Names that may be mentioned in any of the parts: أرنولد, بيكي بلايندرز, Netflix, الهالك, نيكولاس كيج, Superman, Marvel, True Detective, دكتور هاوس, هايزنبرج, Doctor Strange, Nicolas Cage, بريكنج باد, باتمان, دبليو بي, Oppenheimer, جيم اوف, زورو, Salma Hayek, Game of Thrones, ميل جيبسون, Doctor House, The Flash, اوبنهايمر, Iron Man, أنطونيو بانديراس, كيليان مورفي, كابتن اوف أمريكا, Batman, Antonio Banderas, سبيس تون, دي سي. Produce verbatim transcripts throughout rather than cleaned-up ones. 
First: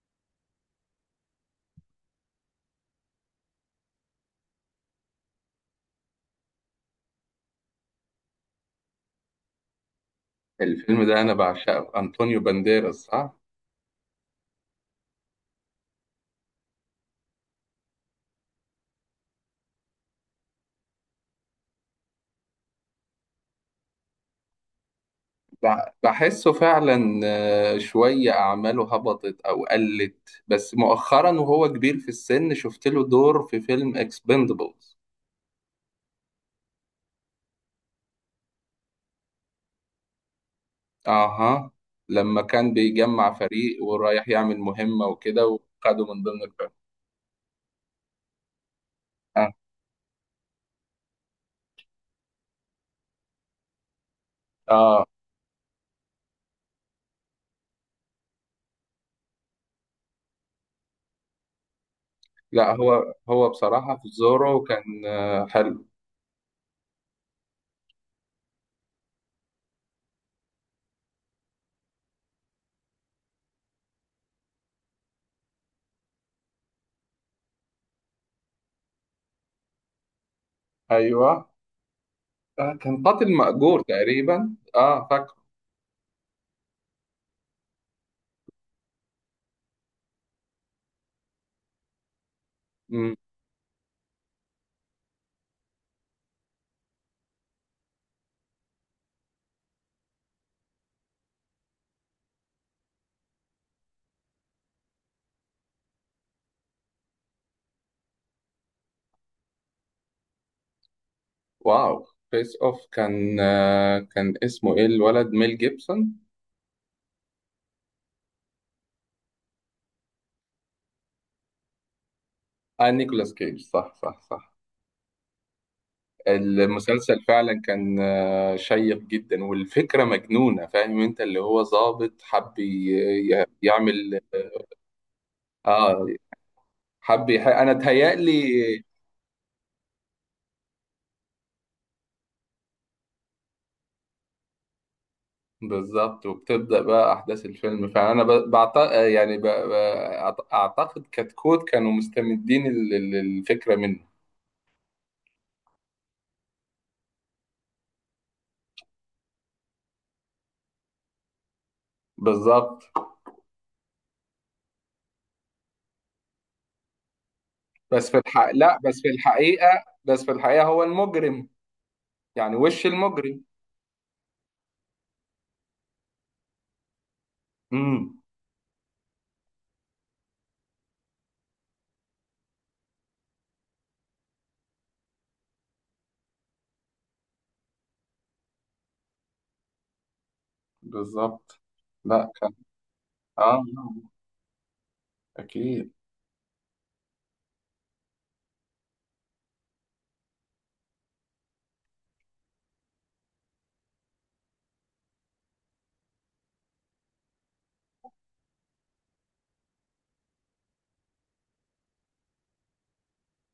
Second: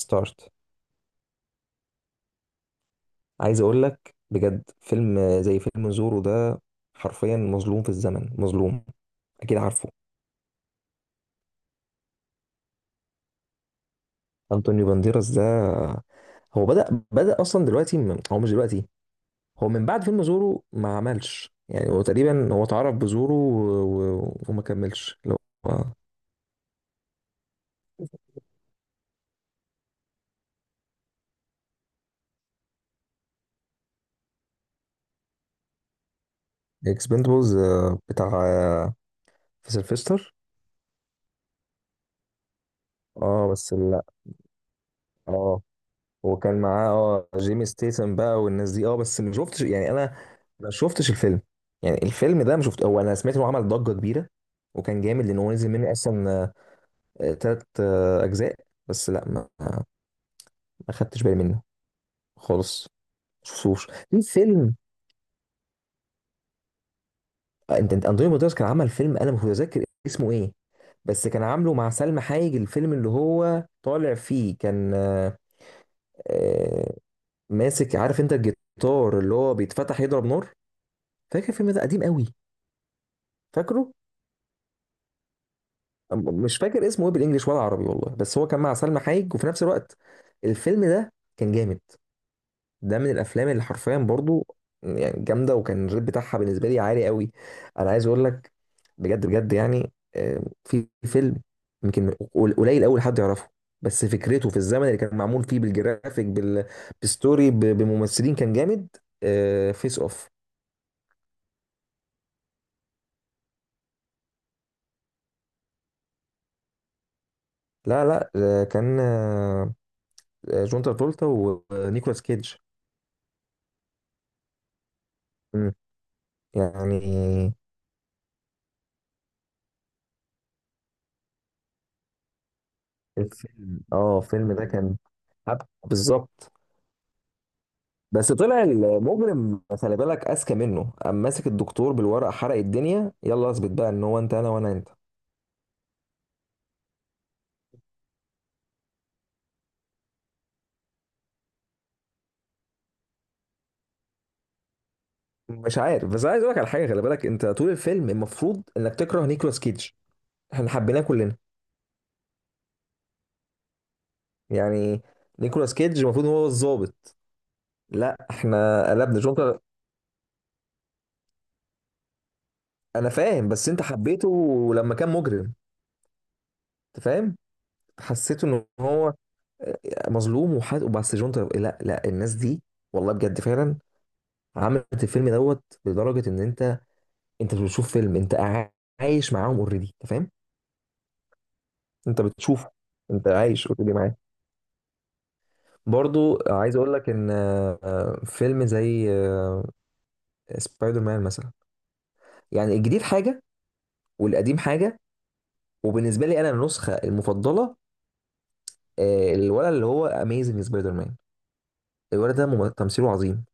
ستارت. عايز اقول لك بجد، فيلم زي فيلم زورو ده حرفيا مظلوم في الزمن، مظلوم. اكيد عارفه. الفيلم ده أنا بعشقه، أنطونيو بانديراس صح؟ انطونيو بانديراس ده، هو بدأ بدأ اصلا دلوقتي من- هو مش دلوقتي. هو من بعد فيلم زورو ما عملش، يعني هو تقريبا هو اتعرف بزورو و- و- وما كملش. اللي هو بع- بحسه فعلا، آه، شوية أعماله هبطت أو قلت. بس مؤخرا وهو كبير في السن شفت له دور في فيلم اكسبندبلز. اكسبندبلز بتاع آه، في سيلفستر. أها. لما كان بيجمع اه، بس فريق لا. ورايح يعمل مهمة وكده اه، وخده من ضمن وكان الفريق. معاه اه جيمي ستيسن بقى والناس دي، اه بس ما آه. شفتش، يعني انا ما شفتش الفيلم. يعني الفيلم ده ما شفت، هو انا سمعت انه عمل ضجة كبيرة وكان آه. جامد، لان هو نزل منه اصلا ثلاث اجزاء. بس لا، ما ما خدتش بالي منه لا، خالص. هو ما هو شفتوش؟ بصراحة في في زورو فيلم كان آه، حلو. آه، انت انت انطوني بطرس كان عمل فيلم انا مش متذكر اسمه ايه، بس كان عامله مع سلمى حايج. الفيلم اللي هو طالع فيه كان آه، آه، ماسك، عارف انت، الجيتار اللي هو بيتفتح يضرب نار. فاكر أيوه. الفيلم ده؟ قديم قوي. آه، كان قاتل مأجور فاكره. تقريبا. آه، أم- مش فاكر اسمه ايه بالانجلش ولا عربي، والله، بس هو كان مع سلمى حايك. وفي نفس الوقت الفيلم ده كان جامد. ده من فاكره. الافلام اللي حرفيا برضو، يعني جامده، وكان الريت بتاعها بالنسبه لي عالي قوي. انا عايز اقول لك بجد بجد، يعني آه، في فيلم يمكن قل- قليل قوي حد يعرفه. بس فكرته في الزمن اللي كان معمول فيه، بالجرافيك، بال- بالستوري، ب- بممثلين، كان جامد. فيس اوف. واو، فيس اوف كان، آه، كان اسمه ايه الولد، ميل جيبسون. لا، لا، آه، كان آه، جون ترافولتا ونيكولاس كيدج. اه، نيكولاس كيج، صح صح صح. يعني المسلسل فعلا كان آه، شيق جدا والفكرة مجنونة. فاهم انت اللي هو ضابط حب ي- ي- الفيلم اه يعمل. الفيلم ده كان حب. اه، بالظبط. حب يح... انا اتهيألي. بس طلع المجرم، خلي بالك، اذكى منه. قام ماسك الدكتور بالورقه، حرق الدنيا، يلا اثبت بقى ان هو انت انا وانا انت. بالظبط، وبتبدأ بقى احداث الفيلم، فانا ب... بعت... يعني ب... ب... أعت- اعتقد كتكوت كانوا مستمدين ال- ال- الفكرة منه. مش عارف. بس عايز اقول لك على حاجه، خلي بالك، انت طول الفيلم المفروض انك تكره نيكولاس كيدج، احنا حبيناه كلنا. بالظبط. يعني نيكولاس كيدج المفروض إن هو الظابط. بس في لا، الحق، لا، احنا بس في قلبنا شو انت. الحقيقة، بس في الحقيقة هو المجرم، يعني وش انا المجرم. فاهم، بس انت حبيته لما كان مجرم، انت فاهم. امم. حسيته ان هو مظلوم وحد. وبس جون تر... لا، لا، الناس دي والله بجد فعلا عملت الفيلم دوت لدرجه ان انت انت مش بتشوف فيلم، انت قاع- عايش معاهم اوريدي، انت فاهم. بالظبط. انت لا كان. بتشوفه، انت اه، عايش اوريدي معاه. اكيد. برضو عايز اقول لك ان آه، آه، فيلم زي آه، سبايدر مان مثلا، يعني الجديد حاجه والقديم حاجه، وبالنسبه لي انا النسخه المفضله آه، الولد اللي هو اميزنج سبايدر مان. الولد ده مم- تمثيله عظيم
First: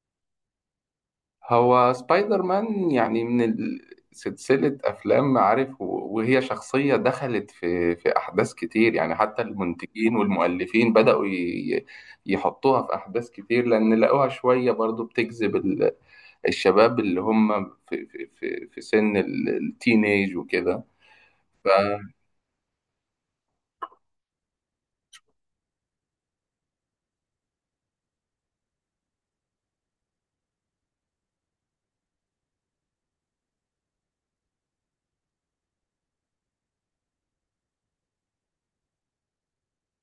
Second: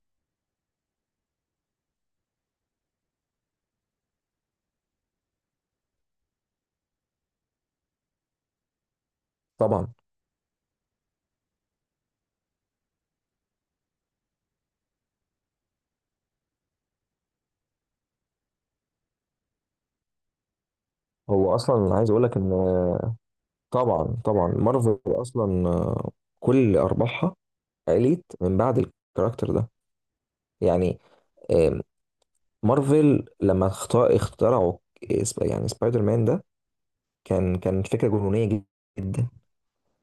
هو سبايدر مان، يعني من ال- سلسلة أفلام عارف، و- وهي شخصية دخلت في في أحداث كتير. يعني حتى طبعا. المنتجين والمؤلفين بدأوا ي- يحطوها في أحداث كتير، لأن لقوها شوية برضو بتجذب ال- الشباب اللي هم في في في في سن ال- التينيج وكده. هو ف- اصلا عايز اقول لك ان طبعا طبعا، مارفل اصلا آه، كل ارباحها قليت من بعد الكاركتر ده، يعني. آم، مارفل لما اخت- اخترعوا سب- يعني سبايدر مان ده، كان كان فكره جنونيه جد- جدا.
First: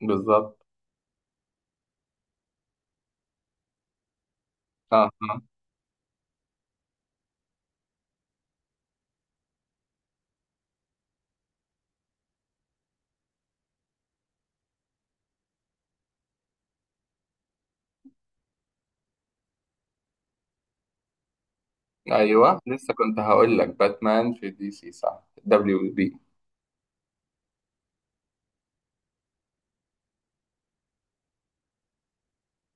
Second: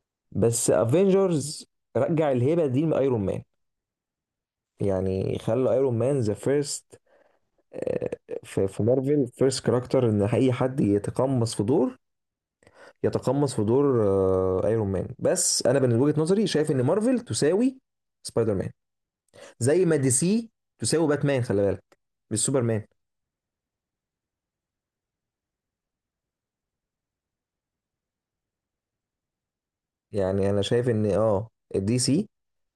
بالظبط. بس افنجرز رجع الهيبه دي لايرون مان، اه. يعني آه. خلى ايرون مان ذا فيرست في في مارفل، فيرست كاركتر ان اي حد يتقمص في دور، يتقمص في دور ايرون مان. بس انا من وجهه نظري شايف ان مارفل تساوي سبايدر مان، زي ما دي سي تساوي باتمان، خلي بالك، مش ايوه، سوبرمان. لسه كنت هقول لك باتمان في دي سي صح، دبليو بي. يعني انا شايف ان اه دي سي،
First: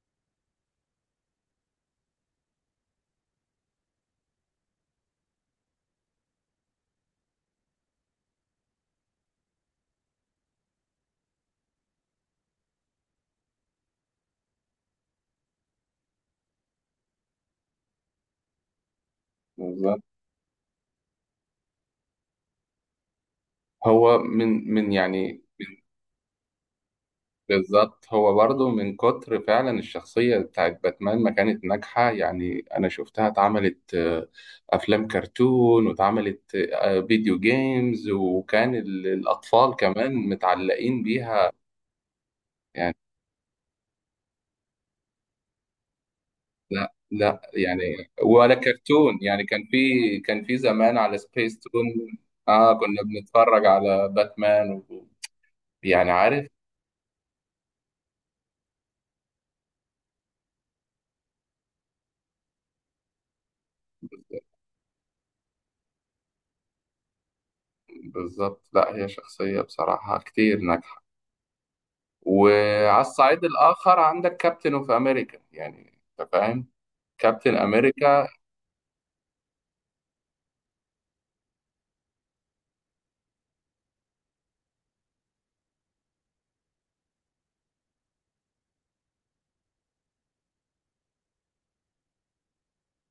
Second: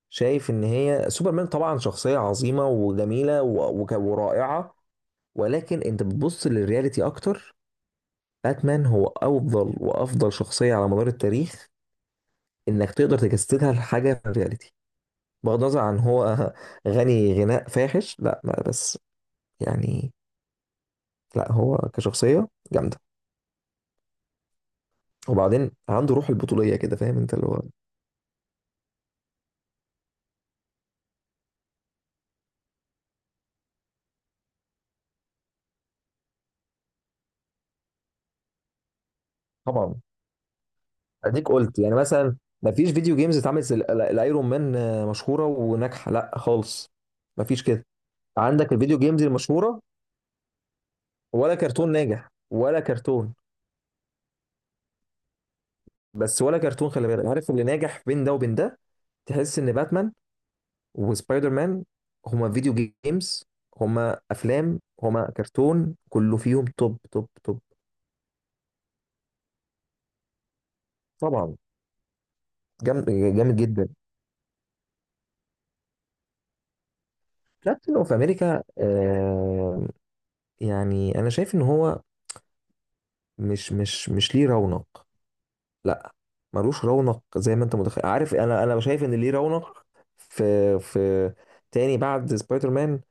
شايف ان هي سوبرمان طبعا شخصية عظيمة وجميلة و- وك- ورائعة. ولكن انت بتبص للرياليتي اكتر. باتمان هو افضل وافضل شخصية على مدار التاريخ، انك تقدر تجسدها لحاجة في الرياليتي. بغض النظر عن هو غني غناء فاحش. لا، ما بس بالظبط. يعني. لا هو كشخصية جامدة. هو من من يعني. وبعدين عنده روح البطولية كده، فاهم انت اللي هو. بالظبط، هو برضه من كتر فعلا الشخصية بتاعت باتمان ما كانت ناجحة. يعني أنا شفتها اتعملت، آه، أفلام كرتون، واتعملت، آه، فيديو جيمز، وكان ال- الأطفال طبعا كمان متعلقين اديك بيها. قلت يعني مثلا، ما فيش يعني فيديو جيمز اتعملت زي ال- ال- الايرون مان آه، مشهوره وناجحه، لا خالص. لا لا، ما فيش يعني كده، ولا عندك الفيديو كرتون، جيمز يعني كان في. المشهوره، كان في زمان على ولا سبيس تون. كرتون ناجح، اه، ولا كنا كرتون. بنتفرج على باتمان و... يعني بس عارف. ولا كرتون، خلي بالك، عارف اللي ناجح بين ده وبين ده. تحس ان باتمان وسبايدر مان هما فيديو جيمز، هما افلام، هما كرتون، كله فيهم توب توب توب. بالظبط، لا هي شخصية بصراحة كتير ناجحة. طبعا وعلى جامد، الصعيد جامد جدا. الآخر عندك كابتن اوف أمريكا، يعني أنت فاهم، كابتن كابتن اوف أمريكا. امريكا. آه يعني انا شايف ان هو مش مش مش ليه رونق. لا، ملوش رونق زي ما انت متخيل، عارف، انا انا شايف ان ليه رونق في في تاني بعد سبايدر مان،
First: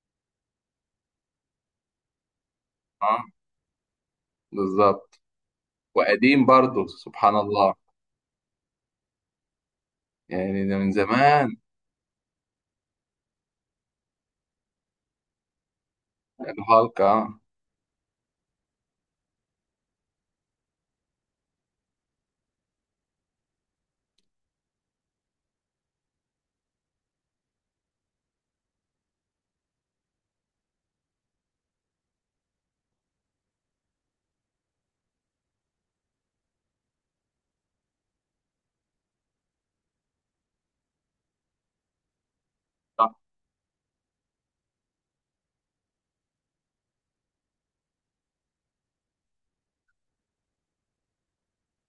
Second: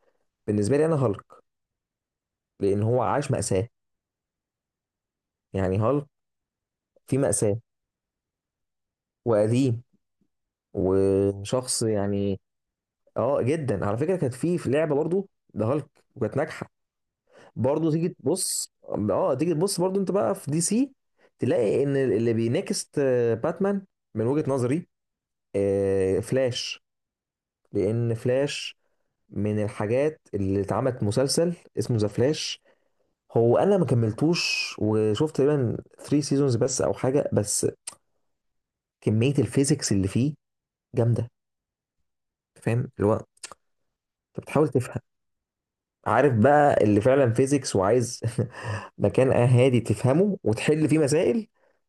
بالنسبه لي انا، هالك، لان هو اه. عاش مأساة. بالظبط، يعني هالك وقديم برضه في سبحان مأساة، الله، وقديم، يعني ده من زمان. وشخص يعني. اه جدا، على فكره كانت في في لعبه برضو، ده هالك، وكانت ناجحه. الهالك اه. برضو تيجي تبص اه تيجي تبص برضو، انت بقى في دي سي تلاقي ان اللي بينافس آه، باتمان من وجهه نظري آه، فلاش. لان فلاش من الحاجات اللي اتعملت، مسلسل اسمه ذا فلاش، هو انا ما كملتوش، وشفت تقريبا تلات سيزونز بس او حاجه. بس كميه الفيزيكس اللي فيه جامده. فاهم اللي هو انت بتحاول تفهم، عارف بقى اللي فعلا فيزيكس وعايز مكان هادي تفهمه وتحل فيه مسائل.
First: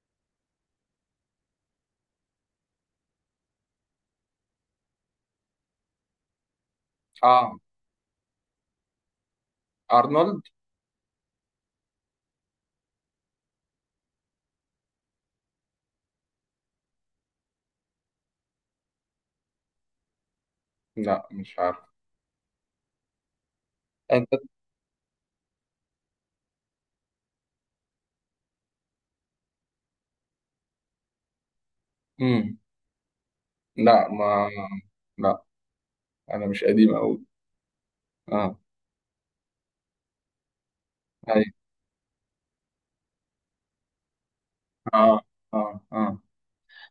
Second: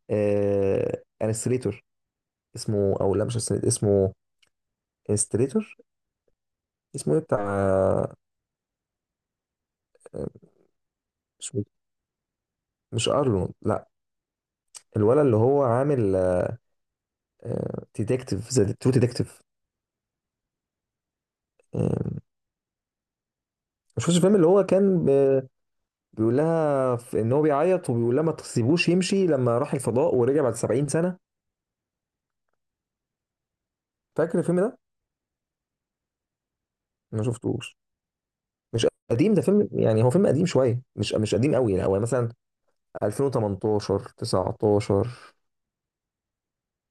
آه... انستريتور اسمه، او لا، مش انستريتور، اسمه انستريتور، اسمه ايه بتاع، اه، أرنولد. مش مش ارلون، لا، الولد اللي هو عامل ديتكتيف، ذا ترو ديتكتيف. لا، مش عارف. يعني مش فاكر أنت. الفيلم اللي هو كان ب- بيقول لها ف- ان هو بيعيط وبيقول لها ما تسيبوش يمشي، لما راح الفضاء ورجع بعد 70 سنة. مم. لا فاكر ما. الفيلم ده؟ لا، انا مش قديم قوي. ما شفتوش. اه. مش قديم، ده فيلم يعني هو فيلم قديم شوية، مش مش ايوه. قديم قوي، يعني هو مثلا ألفين وتمنتاشر تسعتاشر. اه اه اه.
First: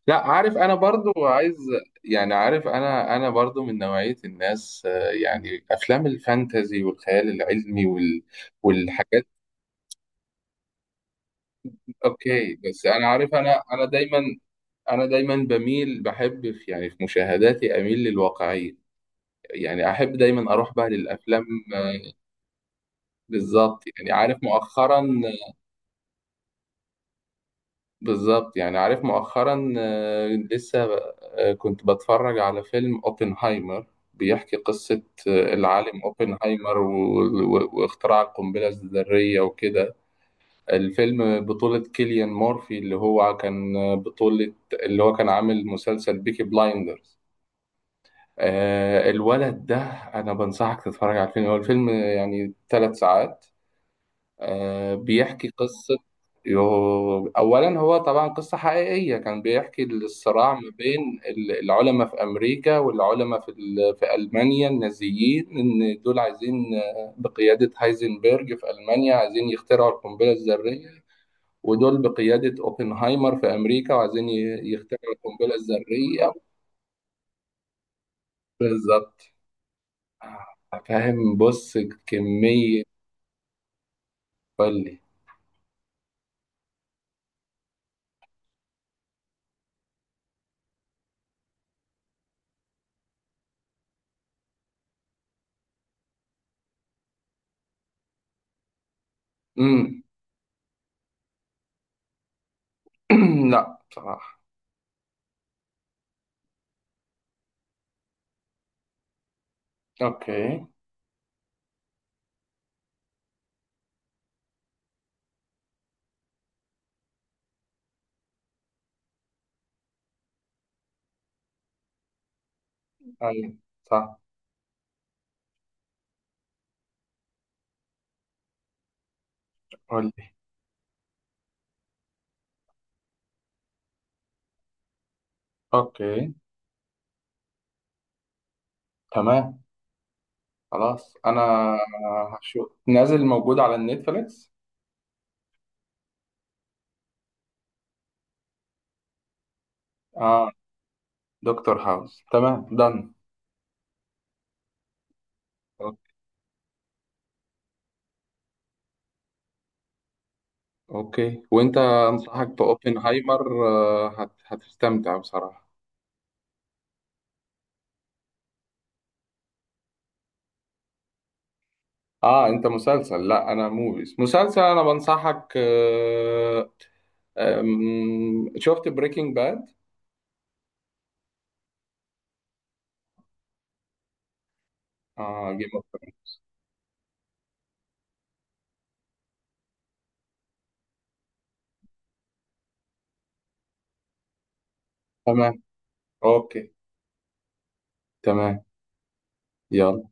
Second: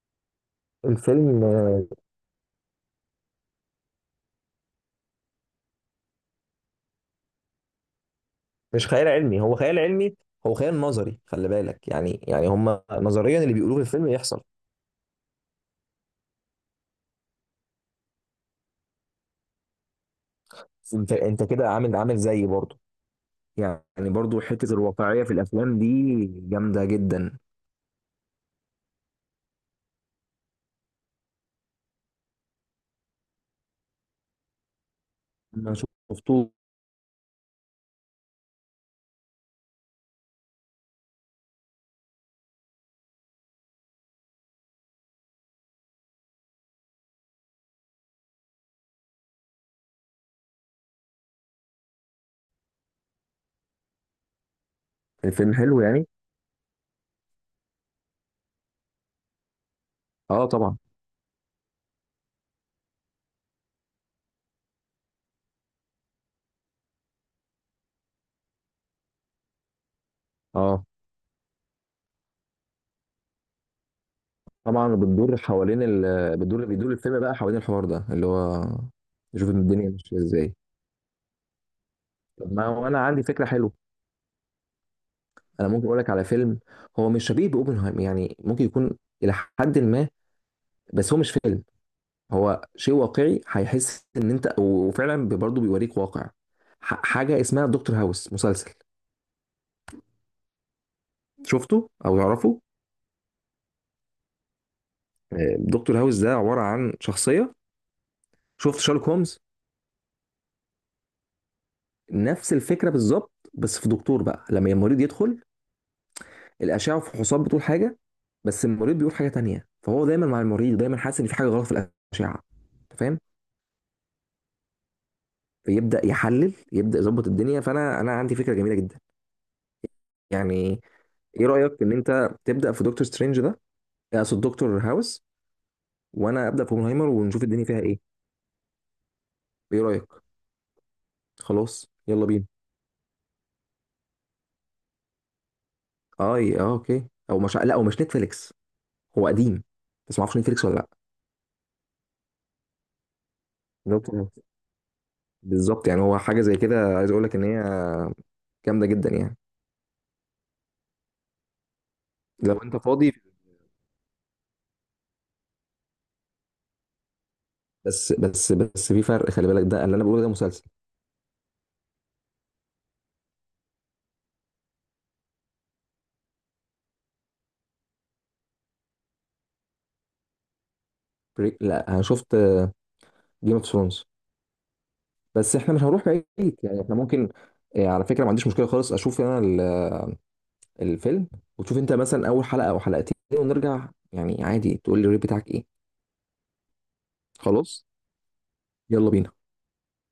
لا، عارف انا برضو الفيلم عايز. آه، يعني عارف انا انا برضو من نوعية الناس، آه، يعني افلام الفانتازي والخيال العلمي وال مش خيال والحاجات علمي، هو خيال علمي، هو خيال نظري، خلي بالك، دي. يعني يعني اوكي، هم بس انا عارف، نظريا اللي انا بيقولوه في انا الفيلم دايما، يحصل. انا دايما بميل، بحب في يعني في مشاهداتي اميل للواقعية. يعني احب دايما اروح بقى انت انت للافلام. كده عامل آه، عامل زيي برضه، يعني. بالظبط، يعني عارف برضه حتة مؤخرا. الواقعية في الأفلام دي جامدة جدا. بالظبط، يعني عارف مؤخرا، آه، لسه آه، كنت بتفرج على فيلم اوبنهايمر، بيحكي قصة آه، انا العالم شفته. اوبنهايمر و- و- واختراع القنبلة الذرية وكده. الفيلم بطولة كيليان مورفي اللي هو كان آه، بطولة، اللي هو كان عامل مسلسل بيكي بلايندرز، آه، الولد ده. انا بنصحك تتفرج على الفيلم، هو الفيلم يعني ثلاث ساعات، آه، بيحكي فيلم حلو قصة. يعني. يو- أولا هو طبعا قصة حقيقية، كان بيحكي اه الصراع ما طبعا، بين ال- العلماء في أمريكا والعلماء في ال- في ألمانيا النازيين، إن دول عايزين، آه، بقيادة هايزنبرج في ألمانيا، عايزين يخترعوا القنبلة اه الذرية، ودول بقيادة أوبنهايمر في أمريكا وعايزين ي- طبعا يخترعوا بتدور القنبلة حوالين الذرية. ال... بتدور، بيدور الفيلم بقى حوالين الحوار ده اللي هو بالظبط. نشوف الدنيا ماشيه ازاي. آه، فاهم، بص طب ما كمية. هو انا عندي فكره حلوه. قولي. انا ممكن اقول لك على فيلم، هو مش شبيه باوبنهايمر، يعني ممكن يكون الى حد ما، بس هو مش فيلم، هو شيء واقعي هيحس ان انت، وفعلا برضه بيوريك واقع. ح... حاجه اسمها دكتور هاوس، مسلسل. امم. شفته او تعرفه؟ لا، بصراحة. آه، دكتور هاوس ده عباره عن شخصيه. شفت شارلوك هومز؟ اوكي. نفس الفكره بالظبط، بس في دكتور بقى لما المريض يدخل، الاشعه والفحوصات بتقول حاجه، بس المريض بيقول حاجه تانية، فهو دايما مع المريض دايما حاسس ان في حاجه غلط في الاشعه، أنت فاهم. ايوه صح. فيبدا يحلل، يبدا يظبط الدنيا. فانا انا عندي فكره جميله جدا، قول لي. يعني ايه رايك ان انت تبدا في دكتور سترينج ده، اقصد دكتور هاوس، اوكي، وانا ابدا في اوبنهايمر ونشوف الدنيا فيها ايه؟ تمام. ايه رايك؟ خلاص، انا خلاص يلا بينا. هشوف نازل موجود على النتفليكس. اه، اه، اوكي. او مش، لا، او مش نتفليكس، هو قديم، بس ما اعرفش اه، نتفليكس ولا لا. دكتور هاوس تمام دن. دكتور، بالظبط، يعني هو حاجه زي كده عايز اقول لك ان هي جامده جدا يعني، اوكي، وانت انصحك لو انت فاضي. باوبنهايمر، آه، هت... هتستمتع بصراحة. بس بس بس في فرق خلي بالك، ده اللي انا بقوله ده مسلسل. اه انت مسلسل، لا انا موفيز مسلسل. انا بنصحك آه... آم... شفت بريكنج باد. بريك لا انا شفت جيم اوف ثرونز. اه، بس جيم احنا مش اوف. هنروح بعيد، يعني احنا ممكن. آه، على فكره ما عنديش مشكله خالص، اشوف انا ال- الفيلم، وتشوف انت مثلا اول حلقه او حلقتين ونرجع، يعني عادي، تقول لي الريت بتاعك تمام. ايه. اوكي. خلاص تمام. يلا بينا. يلا.